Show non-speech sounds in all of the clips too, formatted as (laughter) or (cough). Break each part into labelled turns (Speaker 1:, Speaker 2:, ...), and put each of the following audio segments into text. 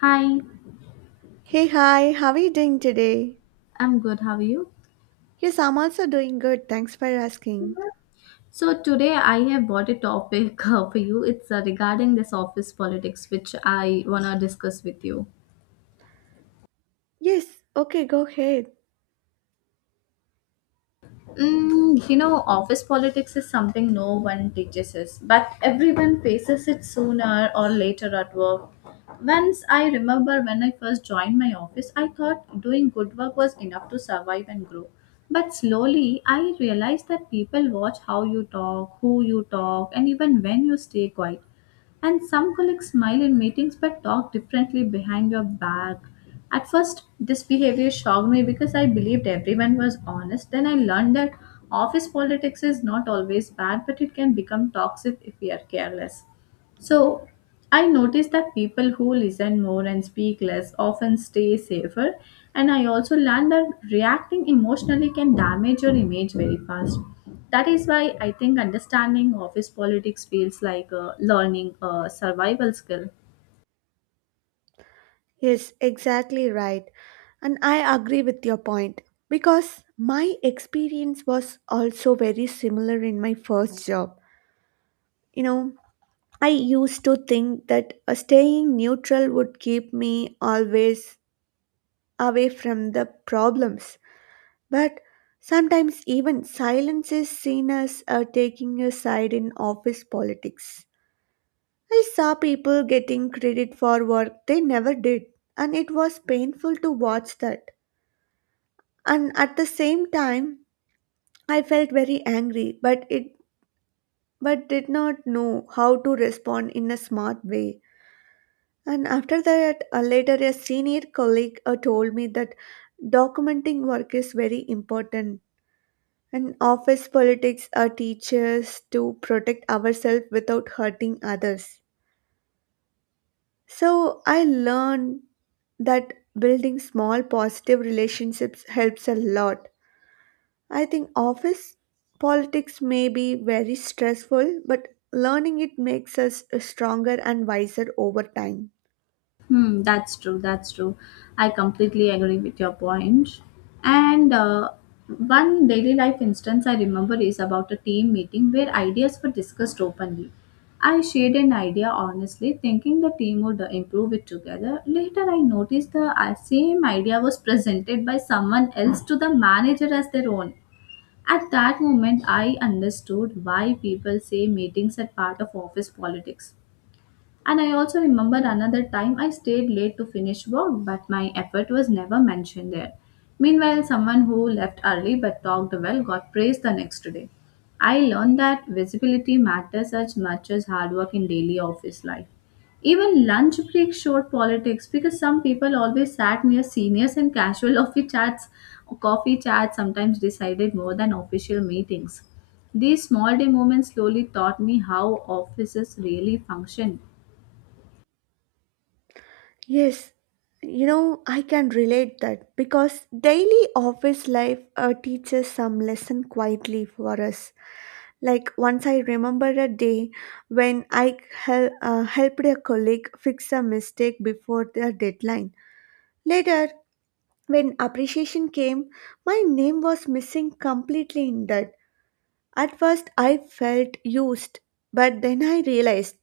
Speaker 1: Hi,
Speaker 2: Hey, hi, how are you doing today?
Speaker 1: I'm good. How are you?
Speaker 2: Yes, I'm also doing good. Thanks for asking.
Speaker 1: So today I have brought a topic (laughs) for you. It's regarding this office politics, which I wanna discuss with you.
Speaker 2: Yes, okay, go ahead.
Speaker 1: Office politics is something no one teaches us, but everyone faces it sooner or later at work. Once I remember when I first joined my office, I thought doing good work was enough to survive and grow. But slowly, I realized that people watch how you talk, who you talk, and even when you stay quiet. And some colleagues smile in meetings but talk differently behind your back. At first, this behavior shocked me because I believed everyone was honest. Then I learned that office politics is not always bad, but it can become toxic if we are careless. So I noticed that people who listen more and speak less often stay safer. And I also learned that reacting emotionally can damage your image very fast. That is why I think understanding office politics feels like learning a survival skill.
Speaker 2: Yes, exactly right. And I agree with your point because my experience was also very similar in my first job. You know, I used to think that staying neutral would keep me always away from the problems. But sometimes even silence is seen as taking a side in office politics. I saw people getting credit for work they never did, and it was painful to watch that. And at the same time, I felt very angry, but did not know how to respond in a smart way. And after that, later a senior colleague told me that documenting work is very important. And office politics teach us to protect ourselves without hurting others. So I learned that building small positive relationships helps a lot. I think office politics may be very stressful, but learning it makes us stronger and wiser over time.
Speaker 1: Hmm, that's true. That's true. I completely agree with your point. And one daily life instance I remember is about a team meeting where ideas were discussed openly. I shared an idea honestly, thinking the team would improve it together. Later, I noticed the same idea was presented by someone else to the manager as their own. At that moment, I understood why people say meetings are part of office politics, and I also remember another time I stayed late to finish work, but my effort was never mentioned there. Meanwhile, someone who left early but talked well got praised the next day. I learned that visibility matters as much as hard work in daily office life. Even lunch break showed politics because some people always sat near seniors and casual (laughs) coffee chats sometimes decided more than official meetings. These small day moments slowly taught me how offices really function.
Speaker 2: Yes, you know, I can relate that because daily office life teaches some lesson quietly for us. Like once I remember a day when I helped a colleague fix a mistake before the deadline. Later, when appreciation came, my name was missing completely in that. At first, I felt used, but then I realized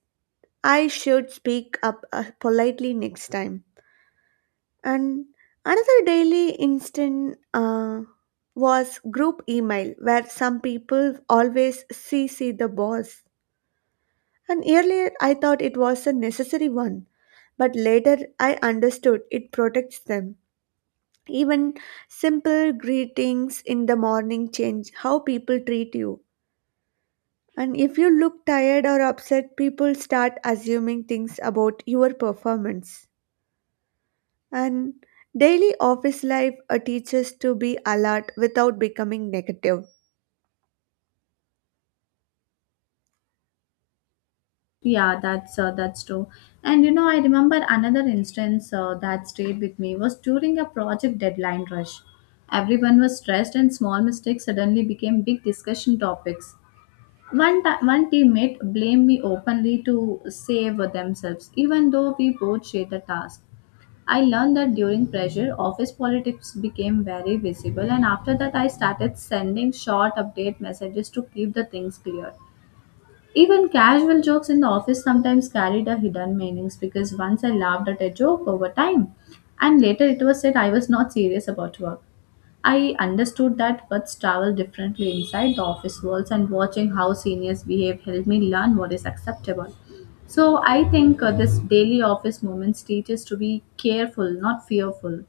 Speaker 2: I should speak up politely next time. And another daily instant was group email, where some people always CC the boss. And earlier I thought it was a necessary one, but later I understood it protects them. Even simple greetings in the morning change how people treat you. And if you look tired or upset, people start assuming things about your performance. And daily office life teaches to be alert without becoming negative.
Speaker 1: Yeah, that's true. And you know, I remember another instance that stayed with me was during a project deadline rush. Everyone was stressed, and small mistakes suddenly became big discussion topics. One teammate blamed me openly to save themselves, even though we both shared the task. I learned that during pressure, office politics became very visible, and after that, I started sending short update messages to keep the things clear. Even casual jokes in the office sometimes carried a hidden meanings because once I laughed at a joke over time and later it was said I was not serious about work. I understood that words travel differently inside the office walls and watching how seniors behave helped me learn what is acceptable. So I think this daily office moments teaches to be careful, not fearful.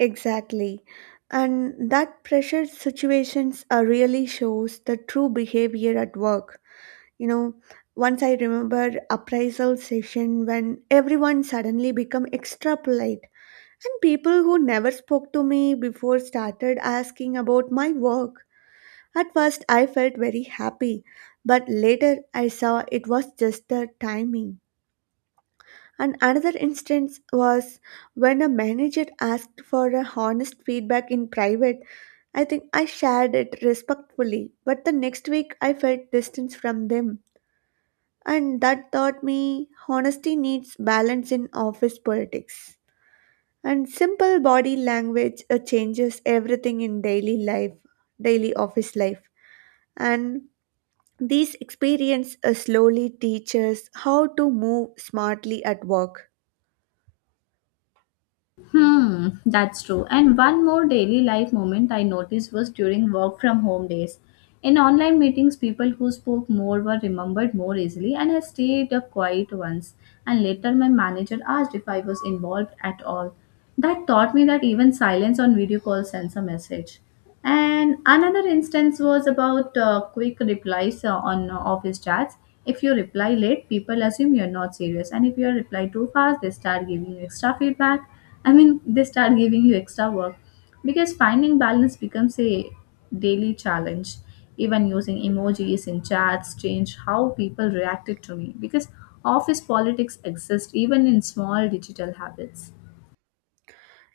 Speaker 2: Exactly. And that pressure situations really shows the true behavior at work. You know, once I remember appraisal session when everyone suddenly become extra polite and people who never spoke to me before started asking about my work. At first I felt very happy, but later I saw it was just the timing. And another instance was when a manager asked for a honest feedback in private. I think I shared it respectfully, but the next week I felt distance from them. And that taught me honesty needs balance in office politics. And simple body language changes everything in daily life, daily office life. And these experiences slowly teach us how to move smartly at work.
Speaker 1: Hmm, that's true. And one more daily life moment I noticed was during work from home days. In online meetings, people who spoke more were remembered more easily, and I stayed up quiet once. And later, my manager asked if I was involved at all. That taught me that even silence on video call sends a message. And another instance was about quick replies on office chats. If you reply late, people assume you're not serious, and if you reply too fast, they start giving you extra feedback. I mean, they start giving you extra work because finding balance becomes a daily challenge. Even using emojis in chats change how people reacted to me because office politics exist even in small digital habits.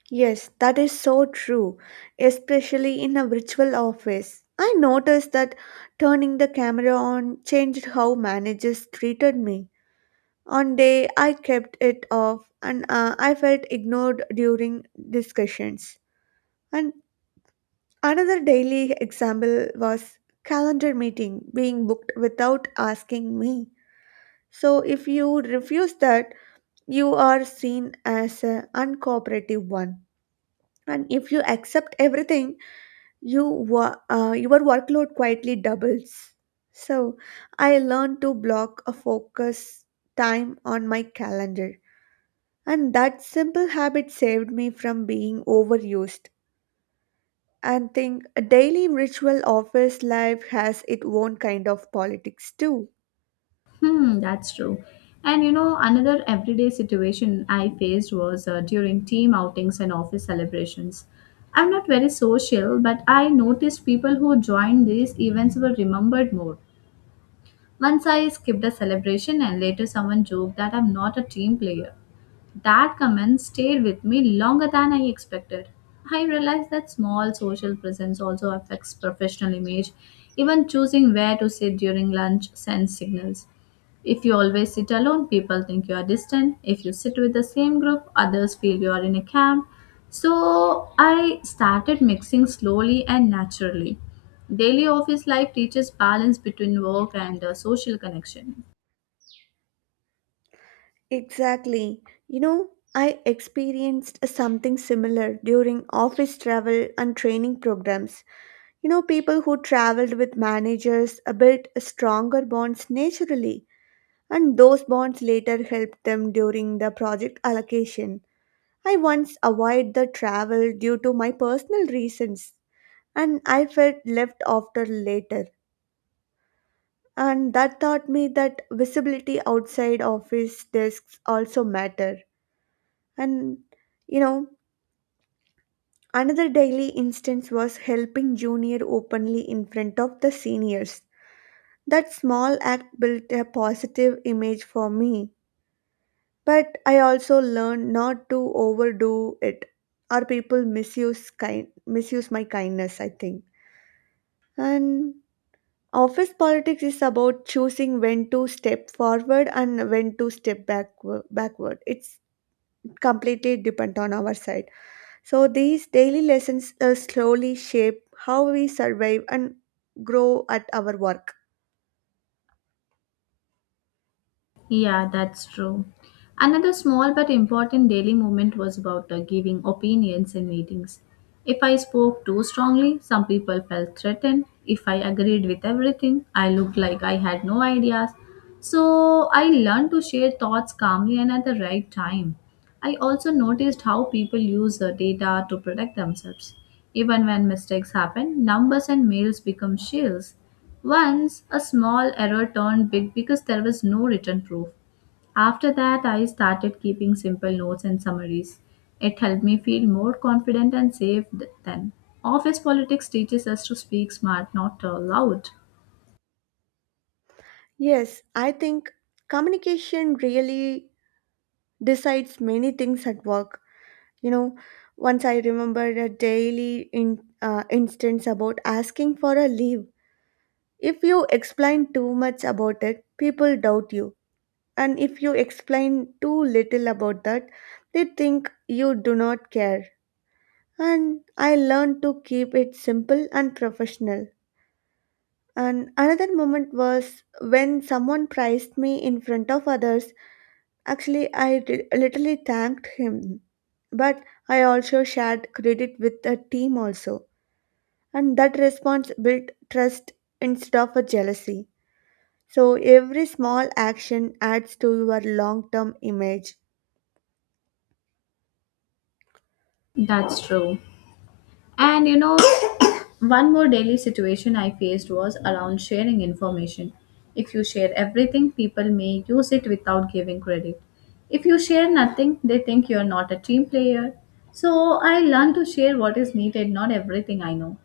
Speaker 2: Yes, that is so true, especially in a virtual office. I noticed that turning the camera on changed how managers treated me. One day I kept it off and I felt ignored during discussions. And another daily example was calendar meeting being booked without asking me. So if you refuse that, you are seen as an uncooperative one. And if you accept everything, your workload quietly doubles. So I learned to block a focus time on my calendar, and that simple habit saved me from being overused. And think a daily ritual office life has its own kind of politics too.
Speaker 1: Hmm, that's true. And you know, another everyday situation I faced was during team outings and office celebrations. I'm not very social, but I noticed people who joined these events were remembered more. Once I skipped a celebration, and later someone joked that I'm not a team player. That comment stayed with me longer than I expected. I realized that small social presence also affects professional image. Even choosing where to sit during lunch sends signals. If you always sit alone, people think you are distant. If you sit with the same group, others feel you are in a camp. So I started mixing slowly and naturally. Daily office life teaches balance between work and social connection.
Speaker 2: Exactly. You know, I experienced something similar during office travel and training programs. You know, people who traveled with managers built stronger bonds naturally, and those bonds later helped them during the project allocation. I once avoided the travel due to my personal reasons, and I felt left after later. And that taught me that visibility outside office desks also matter. And you know, another daily instance was helping junior openly in front of the seniors. That small act built a positive image for me, but I also learned not to overdo it or people misuse my kindness, I think. And office politics is about choosing when to step forward and when to step backward. It's completely dependent on our side. So these daily lessons slowly shape how we survive and grow at our work.
Speaker 1: Yeah, that's true. Another small but important daily movement was about giving opinions in meetings. If I spoke too strongly, some people felt threatened. If I agreed with everything, I looked like I had no ideas. So I learned to share thoughts calmly and at the right time. I also noticed how people use the data to protect themselves. Even when mistakes happen, numbers and mails become shields. Once, a small error turned big because there was no written proof. After that, I started keeping simple notes and summaries. It helped me feel more confident and safe then. Office politics teaches us to speak smart, not loud.
Speaker 2: Yes, I think communication really decides many things at work. You know, once I remembered a daily instance about asking for a leave. If you explain too much about it, people doubt you. And if you explain too little about that, they think you do not care. And I learned to keep it simple and professional. And another moment was when someone praised me in front of others. Actually, literally thanked him, but I also shared credit with the team also, and that response built trust instead of a jealousy. So every small action adds to your long-term image.
Speaker 1: That's true. And you know, (coughs) one more daily situation I faced was around sharing information. If you share everything, people may use it without giving credit. If you share nothing, they think you're not a team player. So I learned to share what is needed, not everything I know.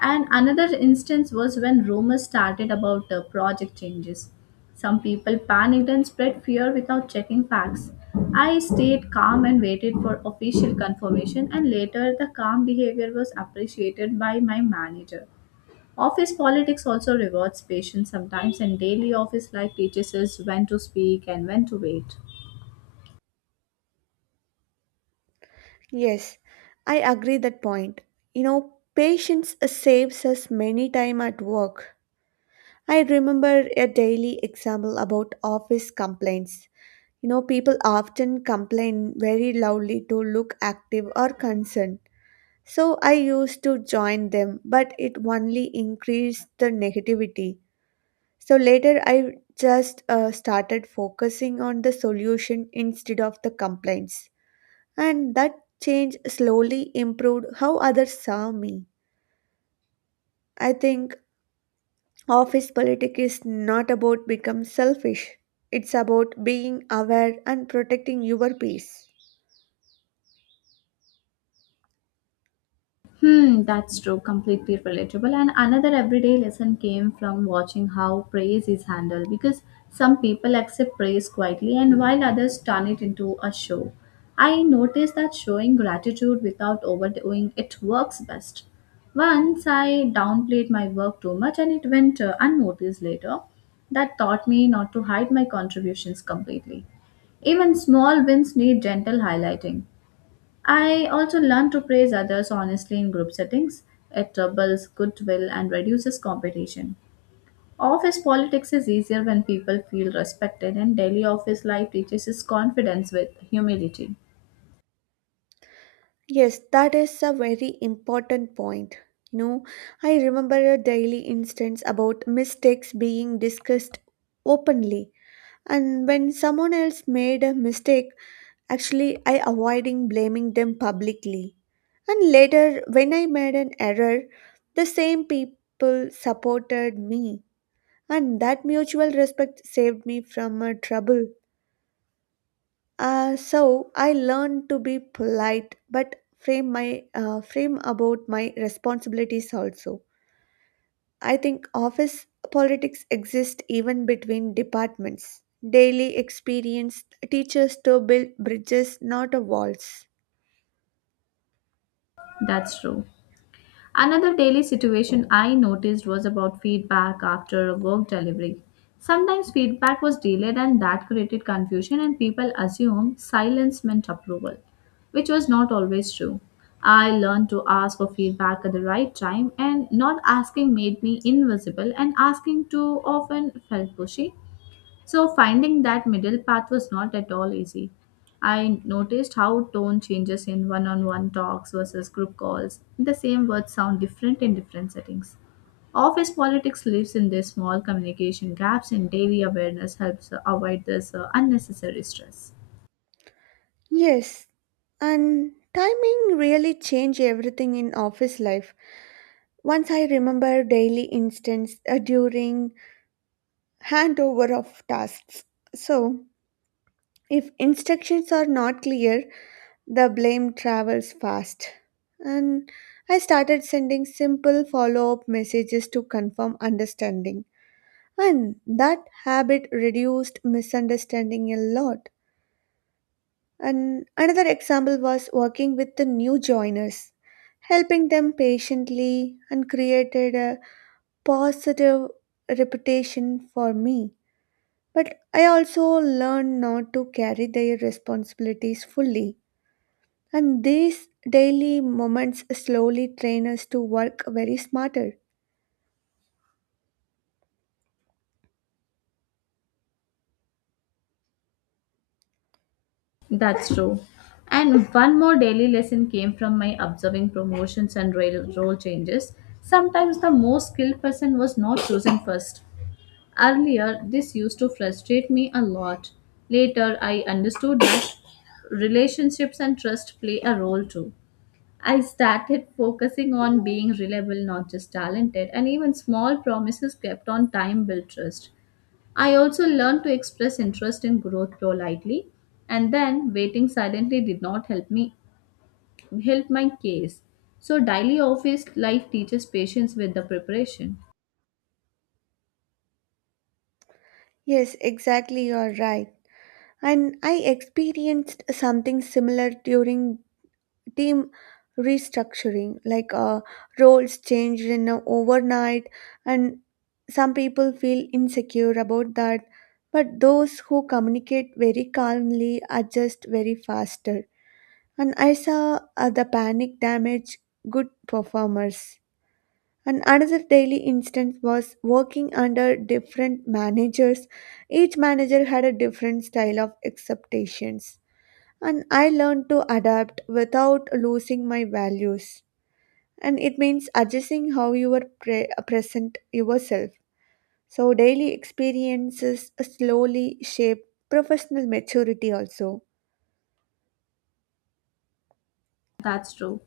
Speaker 1: And another instance was when rumors started about project changes. Some people panicked and spread fear without checking facts. I stayed calm and waited for official confirmation, and later the calm behavior was appreciated by my manager. Office politics also rewards patience sometimes, and daily office life teaches us when to speak and when to wait.
Speaker 2: Yes, I agree that point. You know, patience saves us many time at work. I remember a daily example about office complaints. You know, people often complain very loudly to look active or concerned. So I used to join them, but it only increased the negativity. So later I just started focusing on the solution instead of the complaints. And that change slowly improved how others saw me. I think office politics is not about become selfish. It's about being aware and protecting your peace.
Speaker 1: Hmm, that's true. Completely relatable. And another everyday lesson came from watching how praise is handled because some people accept praise quietly and while others turn it into a show. I noticed that showing gratitude without overdoing it works best. Once I downplayed my work too much and it went unnoticed later. That taught me not to hide my contributions completely. Even small wins need gentle highlighting. I also learn to praise others honestly in group settings. It builds goodwill and reduces competition. Office politics is easier when people feel respected, and daily office life teaches us confidence with humility.
Speaker 2: Yes, that is a very important point. You know, I remember a daily instance about mistakes being discussed openly. And when someone else made a mistake, actually I avoiding blaming them publicly. And later when I made an error, the same people supported me. And that mutual respect saved me from a trouble. So I learned to be polite, but frame about my responsibilities also. I think office politics exist even between departments. Daily experience teaches to build bridges, not a walls.
Speaker 1: That's true. Another daily situation I noticed was about feedback after a work delivery. Sometimes feedback was delayed and that created confusion and people assumed silence meant approval, which was not always true. I learned to ask for feedback at the right time and not asking made me invisible and asking too often felt pushy. So, finding that middle path was not at all easy. I noticed how tone changes in one on one talks versus group calls. The same words sound different in different settings. Office politics lives in these small communication gaps, and daily awareness helps avoid this unnecessary stress.
Speaker 2: Yes, and timing really change everything in office life. Once I remember daily instance during handover of tasks. So if instructions are not clear, the blame travels fast. And I started sending simple follow up messages to confirm understanding. And that habit reduced misunderstanding a lot. And another example was working with the new joiners, helping them patiently and created a positive reputation for me. But I also learned not to carry their responsibilities fully. And these daily moments slowly train us to work very smarter.
Speaker 1: That's true. And one more daily lesson came from my observing promotions and role changes. Sometimes the most skilled person was not chosen first. Earlier, this used to frustrate me a lot. Later, I understood that relationships and trust play a role too. I started focusing on being reliable, not just talented, and even small promises kept on time built trust. I also learned to express interest in growth politely, and then waiting silently did not help my case. So daily office life teaches patience with the preparation.
Speaker 2: Yes, exactly, you're right. And I experienced something similar during team restructuring, like roles changed in a overnight, and some people feel insecure about that. But those who communicate very calmly adjust very faster. And I saw the panic damage good performers. And another daily instance was working under different managers. Each manager had a different style of expectations. And I learned to adapt without losing my values. And it means adjusting how you present yourself. So, daily experiences slowly shape professional maturity also.
Speaker 1: That's true.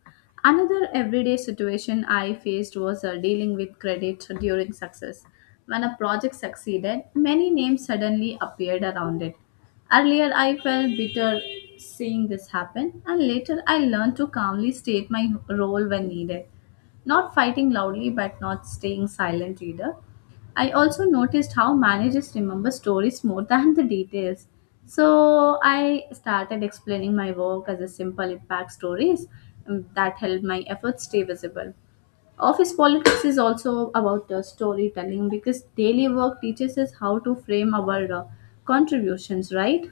Speaker 1: Another everyday situation I faced was dealing with credit during success. When a project succeeded, many names suddenly appeared around it. Earlier, I felt bitter seeing this happen, and later, I learned to calmly state my role when needed. Not fighting loudly, but not staying silent either. I also noticed how managers remember stories more (laughs) than the details. So I started explaining my work as a simple impact stories that helped my efforts stay visible. Office politics is also about storytelling because daily work teaches us how to frame our contributions, right?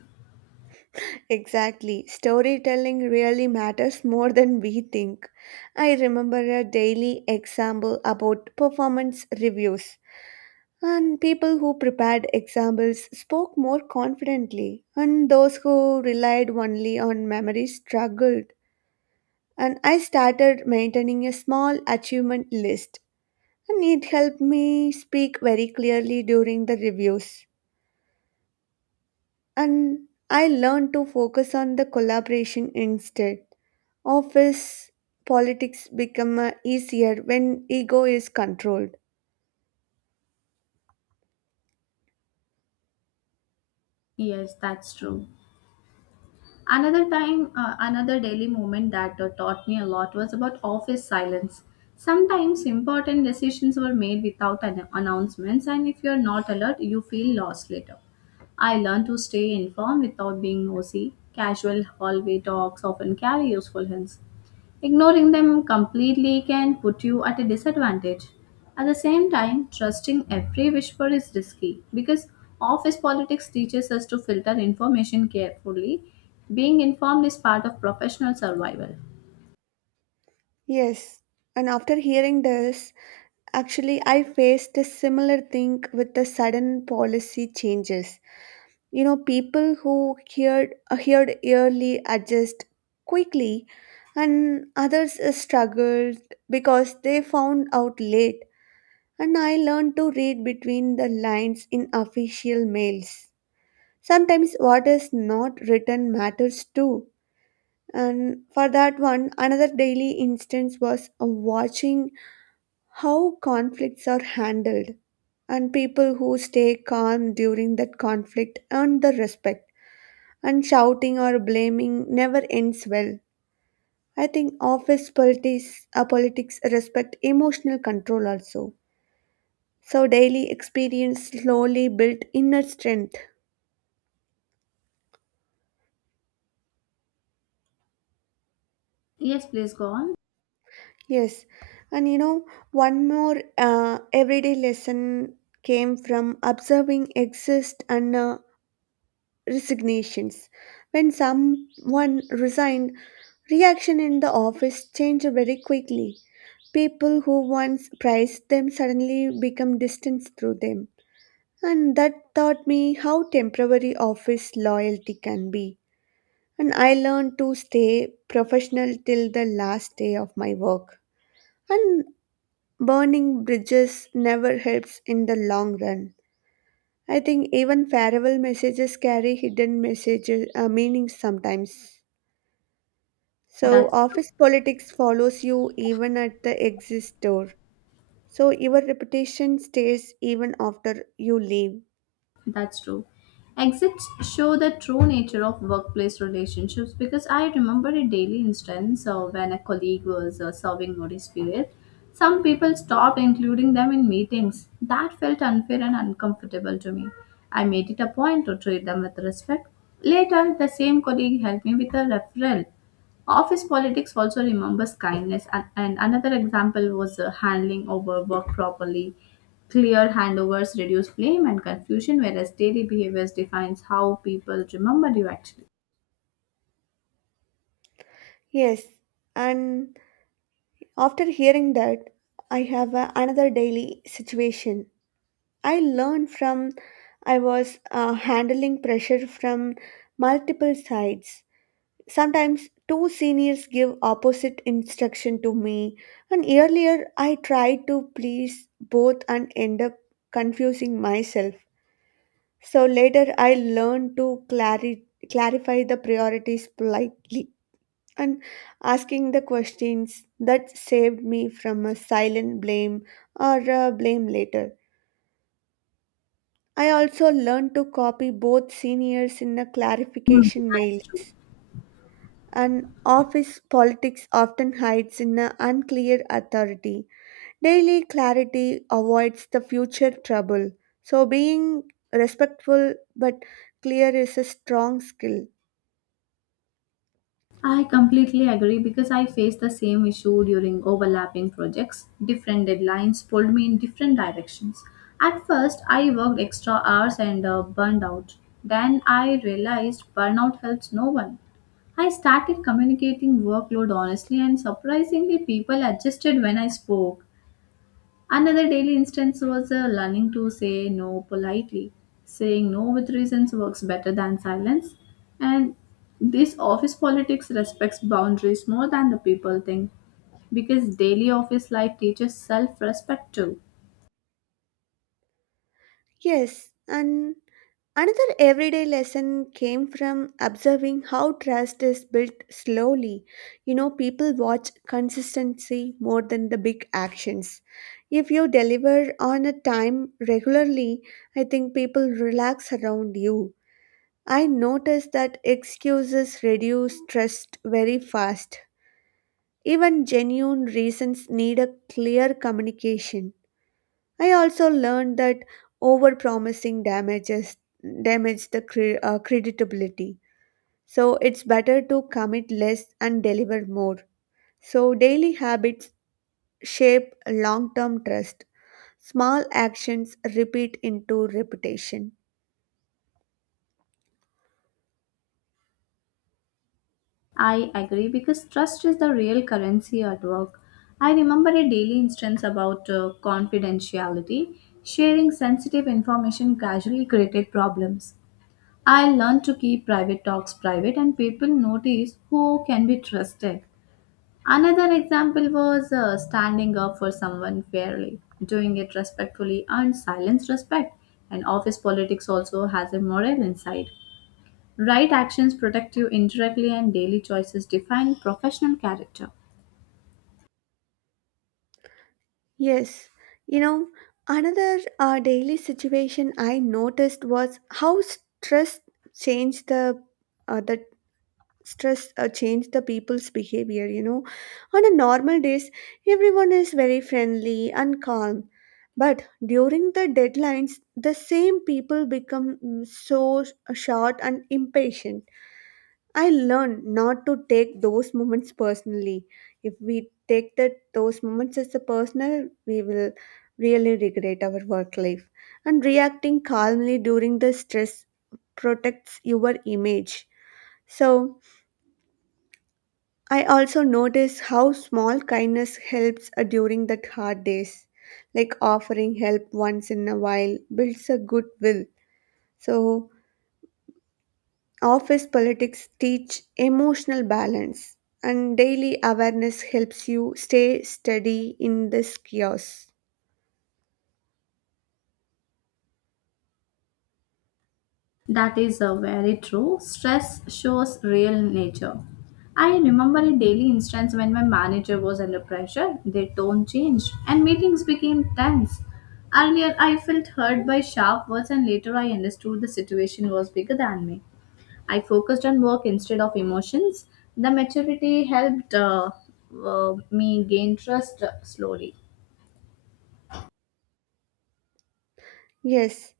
Speaker 2: Exactly. Storytelling really matters more than we think. I remember a daily example about performance reviews, and people who prepared examples spoke more confidently, and those who relied only on memory struggled. And I started maintaining a small achievement list, and it helped me speak very clearly during the reviews. And I learned to focus on the collaboration instead. Office politics become easier when ego is controlled.
Speaker 1: Yes, that's true. Another daily moment that taught me a lot was about office silence. Sometimes important decisions were made without announcements, and if you're not alert, you feel lost later. I learned to stay informed without being nosy. Casual hallway talks often carry useful hints. Ignoring them completely can put you at a disadvantage. At the same time, trusting every whisper is risky because office politics teaches us to filter information carefully. Being informed is part of professional survival.
Speaker 2: Yes. And after hearing this, actually, I faced a similar thing with the sudden policy changes. You know, people who heard yearly adjust quickly, and others struggled because they found out late. And I learned to read between the lines in official mails. Sometimes what is not written matters too. And for that one, another daily instance was watching how conflicts are handled. And people who stay calm during that conflict earn the respect. And shouting or blaming never ends well. I think politics respect emotional control also. So daily experience slowly built inner strength.
Speaker 1: Yes, please go on.
Speaker 2: Yes, and you know, one more everyday lesson came from observing exist and resignations. When someone resigned, reaction in the office changed very quickly. People who once prized them suddenly become distant through them, and that taught me how temporary office loyalty can be. And I learned to stay professional till the last day of my work. And burning bridges never helps in the long run. I think even farewell messages carry hidden messages meanings sometimes. So
Speaker 1: That's true.
Speaker 2: office politics follows you even at the exit door. So your reputation stays even after you leave.
Speaker 1: That's true. Exits show the true nature of workplace relationships because I remember a daily instance when a colleague was serving notice period. Some people stopped including them in meetings. That felt unfair and uncomfortable to me. I made it a point to treat them with respect. Later, the same colleague helped me with a referral. Office politics also remembers kindness, and another example was handling over work properly. Clear handovers reduce blame and confusion, whereas daily behaviors defines how people remember you actually.
Speaker 2: Yes, and after hearing that, another daily situation I learned from. I was handling pressure from multiple sides. Sometimes two seniors give opposite instruction to me, and earlier I tried to please both and end up confusing myself. So later I learned to clarify the priorities politely and asking the questions that saved me from a silent blame or a blame later. I also learned to copy both seniors in the
Speaker 1: Hmm,
Speaker 2: clarification mails.
Speaker 1: that's true.
Speaker 2: And office politics often hides in an unclear authority. Daily clarity avoids the future trouble. So being respectful but clear is a strong skill.
Speaker 1: I completely agree because I faced the same issue during overlapping projects. Different deadlines pulled me in different directions. At first, I worked extra hours and burned out. Then I realized burnout helps no one. I started communicating workload honestly, and surprisingly, people adjusted when I spoke. Another daily instance was learning to say no politely. Saying no with reasons works better than silence. And this office politics respects boundaries more than the people think because daily office life teaches self respect too.
Speaker 2: Yes, and another everyday lesson came from observing how trust is built slowly. You know, people watch consistency more than the big actions. If you deliver on a time regularly, I think people relax around you. I noticed that excuses reduce trust very fast. Even genuine reasons need a clear communication. I also learned that overpromising damages damage the creditability. So it's better to commit less and deliver more. So daily habits shape long-term trust. Small actions repeat into reputation.
Speaker 1: I agree because trust is the real currency at work. I remember a daily instance about confidentiality. Sharing sensitive information casually created problems. I learned to keep private talks private and people notice who can be trusted. Another example was standing up for someone fairly, doing it respectfully, and silence respect. And office politics also has a moral inside. Right actions protect you indirectly, and daily choices define professional character.
Speaker 2: Yes, you know, another daily situation I noticed was how changed the uh, the stress change the people's behavior. You know, on a normal days everyone is very friendly and calm, but during the deadlines the same people become so short and impatient. I learn not to take those moments personally. If we take that those moments as a personal, we will really regret our work life. And reacting calmly during the stress protects your image. So I also notice how small kindness helps during the hard days, like offering help once in a while builds a goodwill. So, office politics teach emotional balance, and daily awareness helps you stay steady in this chaos.
Speaker 1: That is very true. Stress shows real nature. I remember a daily instance when my manager was under pressure, their tone changed, and meetings became tense. Earlier, I felt hurt by sharp words, and later, I understood the situation was bigger than me. I focused on work instead of emotions. The maturity helped me gain trust slowly.
Speaker 2: Yes,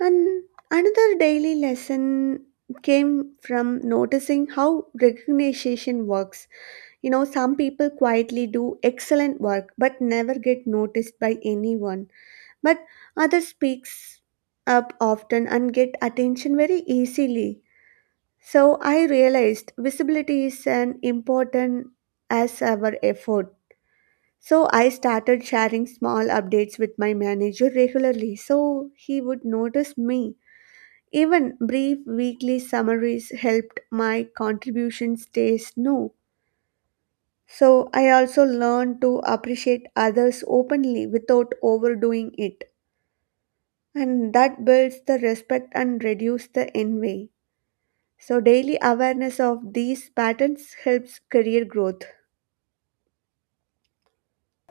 Speaker 2: and another daily lesson came from noticing how recognition works. You know, some people quietly do excellent work but never get noticed by anyone, but others speaks up often and get attention very easily. So I realized visibility is an important as our effort. So I started sharing small updates with my manager regularly so he would notice me. Even brief weekly summaries helped my contribution stays new. So I also learn to appreciate others openly without overdoing it. And that builds the respect and reduces the envy. So daily awareness of these patterns helps career growth.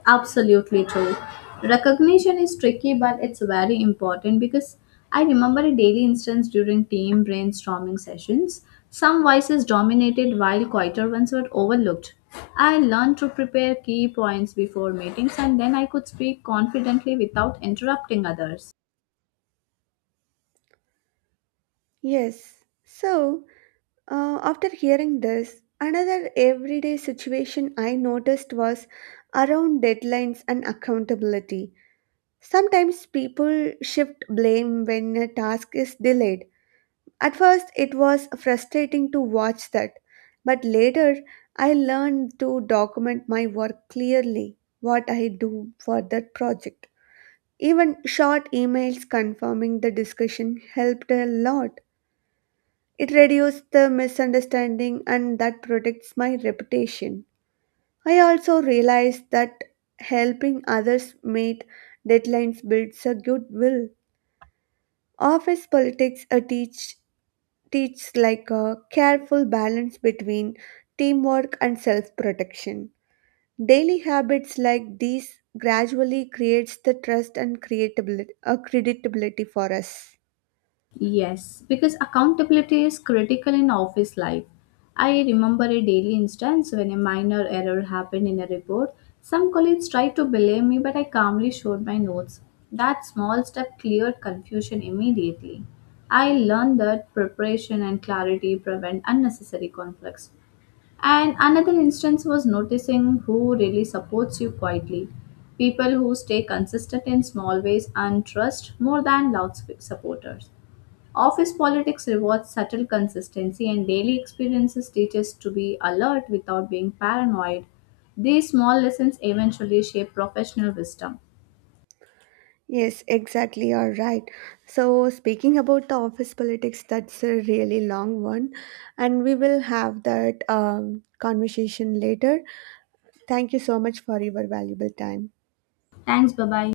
Speaker 1: Absolutely true. Recognition is tricky, but it's very important because I remember a daily instance during team brainstorming sessions. Some voices dominated while quieter ones were overlooked. I learned to prepare key points before meetings and then I could speak confidently without interrupting others.
Speaker 2: Yes. So after hearing this, another everyday situation I noticed was around deadlines and accountability. Sometimes people shift blame when a task is delayed. At first, it was frustrating to watch that, but later I learned to document my work clearly, what I do for that project. Even short emails confirming the discussion helped a lot. It reduced the misunderstanding and that protects my reputation. I also realized that helping others meet deadlines builds a goodwill. Office politics teach like a careful balance between teamwork and self-protection. Daily habits like these gradually creates the trust and creditability for us.
Speaker 1: Yes, because accountability is critical in office life. I remember a daily instance when a minor error happened in a report. Some colleagues tried to blame me, but I calmly showed my notes. That small step cleared confusion immediately. I learned that preparation and clarity prevent unnecessary conflicts. And another instance was noticing who really supports you quietly. People who stay consistent in small ways and trust more than loud supporters. Office politics rewards subtle consistency, and daily experiences teach us to be alert without being paranoid. These small lessons eventually shape professional wisdom.
Speaker 2: Yes, exactly. You're right. So, speaking about the office politics, that's a really long one, and we will have that conversation later. Thank you so much for your valuable time.
Speaker 1: Thanks, bye bye.